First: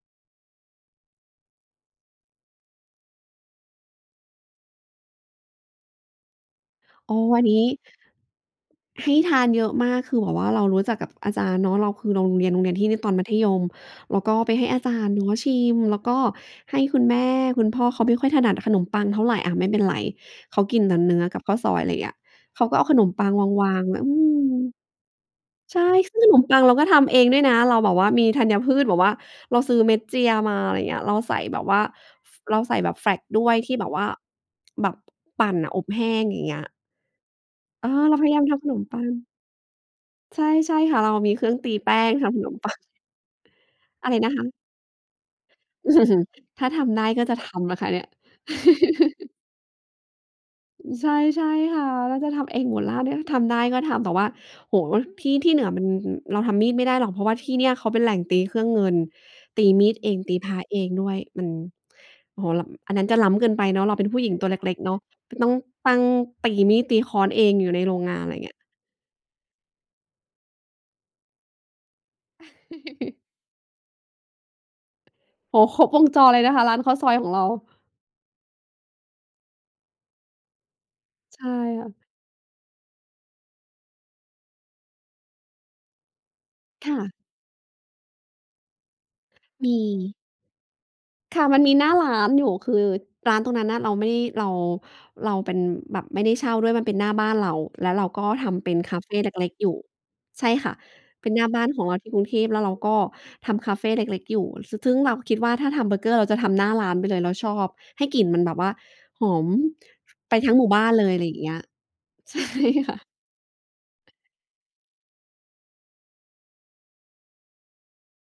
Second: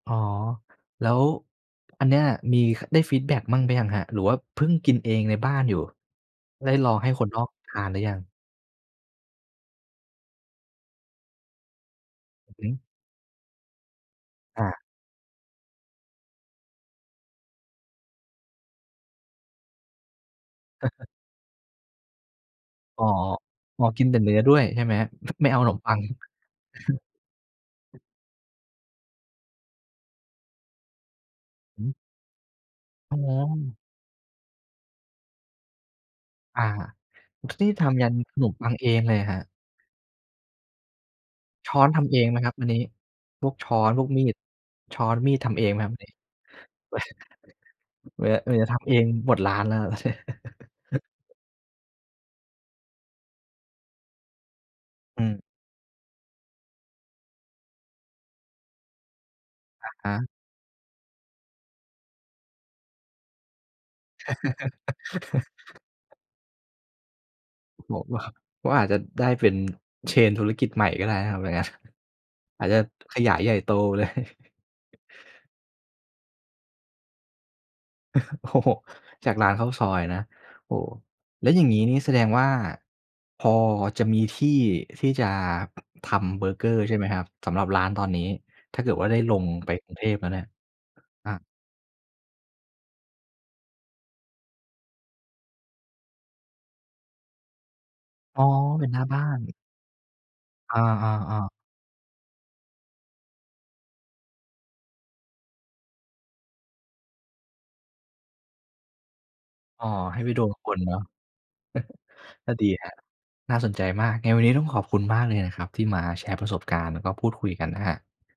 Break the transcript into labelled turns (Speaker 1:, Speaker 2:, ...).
Speaker 1: อ๋อ แล้ว อันเนี้ย มี ค ได้ฟีดแบ็กมั่งหรือยังครับ? หรือว่าเพิ่งกินเองในบ้านอยู่ ได้ลองให้
Speaker 2: อ๋อ
Speaker 1: คนน
Speaker 2: อั
Speaker 1: อ
Speaker 2: น
Speaker 1: ก
Speaker 2: นี้
Speaker 1: ทานหรือยัง?
Speaker 2: ที่ทานเยอะมาก คือแบบว่าเรารู้จักกับอาจารย์เนาะ เราคือ โรงเรี
Speaker 1: อ
Speaker 2: ย
Speaker 1: ื
Speaker 2: น
Speaker 1: อ
Speaker 2: โร
Speaker 1: ฮ
Speaker 2: งเ
Speaker 1: ึ
Speaker 2: รียนที่ในตอนมัธยม แล้วก็ไป
Speaker 1: อ
Speaker 2: ให้อา
Speaker 1: า
Speaker 2: จารย์เนาะ ชิม แล้วก็ให้คุณแม่ คุณพ่อเขาไม่ค่อยถนัดขนมปังเท่าไร อะ ไม่เป็นไร เขากินแต่เนื้อกับข้าวซอย ไรเงี้ย เขาก็เอาข
Speaker 1: อ๋
Speaker 2: น
Speaker 1: อ
Speaker 2: มปังวา
Speaker 1: อ๋
Speaker 2: ง
Speaker 1: อ
Speaker 2: ๆ ไว้
Speaker 1: กิน
Speaker 2: อื
Speaker 1: แต่เนื้อ
Speaker 2: ม
Speaker 1: ด้วย ใช่ไหมครับ? ไม่เอาขน
Speaker 2: ใช
Speaker 1: ม
Speaker 2: ่
Speaker 1: ปัง
Speaker 2: ซึ่งขนมปังเราก็ทำเองด้วยนะ เราแบบว่ามีธัญพืช แบบว่าเราซื้อเม็ดเจียมา อะไรเงี้ย เราใส่แบบว่
Speaker 1: อ
Speaker 2: า
Speaker 1: ือฮึ
Speaker 2: ฟ เราใส่แบบแฟล
Speaker 1: อ๋
Speaker 2: กซ์ด้วยท
Speaker 1: อ
Speaker 2: ี่แบบว่า แบบปั่นน่ะ อบแห้งอย่างเงี้
Speaker 1: อ
Speaker 2: ย
Speaker 1: า นี่ท
Speaker 2: เออ
Speaker 1: ำยั
Speaker 2: เร
Speaker 1: น
Speaker 2: าพย
Speaker 1: ข
Speaker 2: ายา
Speaker 1: น
Speaker 2: มท
Speaker 1: ม
Speaker 2: ำ
Speaker 1: ป
Speaker 2: ข
Speaker 1: ั
Speaker 2: น
Speaker 1: ง
Speaker 2: ม
Speaker 1: เอ
Speaker 2: ปั
Speaker 1: งเ
Speaker 2: ง
Speaker 1: ลยเหรอครับ?
Speaker 2: ใช่ ใช่ค่ะ เรามีเครื่องตี
Speaker 1: ช้อ
Speaker 2: แ
Speaker 1: น
Speaker 2: ป้
Speaker 1: ทำ
Speaker 2: ง
Speaker 1: เอ
Speaker 2: ท
Speaker 1: งไ
Speaker 2: ำ
Speaker 1: ห
Speaker 2: ข
Speaker 1: มค
Speaker 2: น
Speaker 1: รั
Speaker 2: ม
Speaker 1: บ อั
Speaker 2: ปั
Speaker 1: นนี
Speaker 2: ง
Speaker 1: ้? พวกช้อน พ
Speaker 2: อ
Speaker 1: วก
Speaker 2: ะไร
Speaker 1: มี
Speaker 2: นะ
Speaker 1: ด
Speaker 2: คะ?
Speaker 1: ช้อน มีด ทำเองไหมครับ อันนี้?
Speaker 2: ถ้าทำได้ ก็จะทำนะคะเนี่ย
Speaker 1: เหมือ เหมือนจะทำเองหมดร้านแล้ว
Speaker 2: ใช่ ใช่ค่ะ เราจะทำเองหมดแล้วเนี่ย ทำได้ก็ทำ แต่ว่า โอ้โฮ
Speaker 1: อื
Speaker 2: ที่
Speaker 1: ม
Speaker 2: ที่เหนือมัน ฮ เราทำมีดไม่ได้หรอก เพราะว่าที่เนี่ยเขาเป็นแหล่งตีเครื่องเงิน ตีม
Speaker 1: อ
Speaker 2: ี
Speaker 1: ะ
Speaker 2: ด
Speaker 1: ฮ
Speaker 2: เอง
Speaker 1: ะ
Speaker 2: ตีพร้าเองด้วย มัน โอ้โฮ ล้ำ อันนั้นจะล้ำเกินไปเนาะ เราเป็นผู้หญิงตัวเล็ก ๆ เนาะ ต้องตั้ง ตีมีด ตีค้อนเองอยู่ในโร
Speaker 1: บอ
Speaker 2: ง
Speaker 1: ก
Speaker 2: ง
Speaker 1: ว
Speaker 2: า
Speaker 1: ่
Speaker 2: น
Speaker 1: า
Speaker 2: ไรเงี้ย
Speaker 1: ว่าอาจจะได้เป็น เชน ธุรกิจใหม่ก็ได้นะครับอย่างงั้น อาจจะขยายใหญ่โต เลย
Speaker 2: โอ้โฮ ครบวงจอเลยนะคะ ร้านข้าวซอยของเรา
Speaker 1: อือฮึ โอ้โฮ จากร้านข้าวซอยอะนะ โอ้
Speaker 2: ใช
Speaker 1: แล้
Speaker 2: ่
Speaker 1: วอย่างงี้
Speaker 2: ค่
Speaker 1: น
Speaker 2: ะ
Speaker 1: ี่แสดงว่า พอจะมีที่ที่จะทำเบอร์เกอร์
Speaker 2: ค
Speaker 1: ใช่
Speaker 2: ่
Speaker 1: ไหม
Speaker 2: ะ
Speaker 1: ครับ? สำหรับร้านตอนนี้ ถ้าเกิดว่าได้ลง
Speaker 2: ม
Speaker 1: ไป
Speaker 2: ี
Speaker 1: กรุงเทพฯ แล้วเนี่ย อะ
Speaker 2: ค่ะ มันมีหน้าร้านอยู่ คือร้านตรงนั้นน่ะ เราไม่ เรา เราเป็น แบบไม่ได้เช่าด้วย มันเป็นหน้าบ้านเรา แล้วเราก็
Speaker 1: อ๋อ
Speaker 2: ทำเป็น
Speaker 1: เป็น
Speaker 2: ค
Speaker 1: หน
Speaker 2: า
Speaker 1: ้า
Speaker 2: เฟ
Speaker 1: บ้า
Speaker 2: เ
Speaker 1: น
Speaker 2: ล็ก ๆ อยู่ ใช่ค่
Speaker 1: อ
Speaker 2: ะ เป็นห
Speaker 1: า
Speaker 2: น้า
Speaker 1: ๆ ๆ
Speaker 2: บ้านของเราที่กรุงเทพฯ แล้วเราก็ทำคาเฟเล็ก ๆ อยู่ สึ ซึ่งเราคิดว่า ถ้าทำเบอร์เกอร์ เราจะทำหน้าร้านไปเลย เราชอบให้กลิ่นมันแบบว่าหอม
Speaker 1: อ๋อ ให้ไป
Speaker 2: ไป
Speaker 1: ดู
Speaker 2: ทั้งหม
Speaker 1: ค
Speaker 2: ู่
Speaker 1: น
Speaker 2: บ้า
Speaker 1: เน
Speaker 2: น
Speaker 1: า
Speaker 2: เ
Speaker 1: ะ
Speaker 2: ลย ไรเงี้ย ใช่
Speaker 1: ก็ดีคร
Speaker 2: ค
Speaker 1: ับ
Speaker 2: ่ะ
Speaker 1: น่าสนใจมาก ไงวันนี้ ต้องขอบคุณมากเลยนะครับ ที่มาแชร์ประสบการณ์ แล้วก็พูดคุยกันนะครับ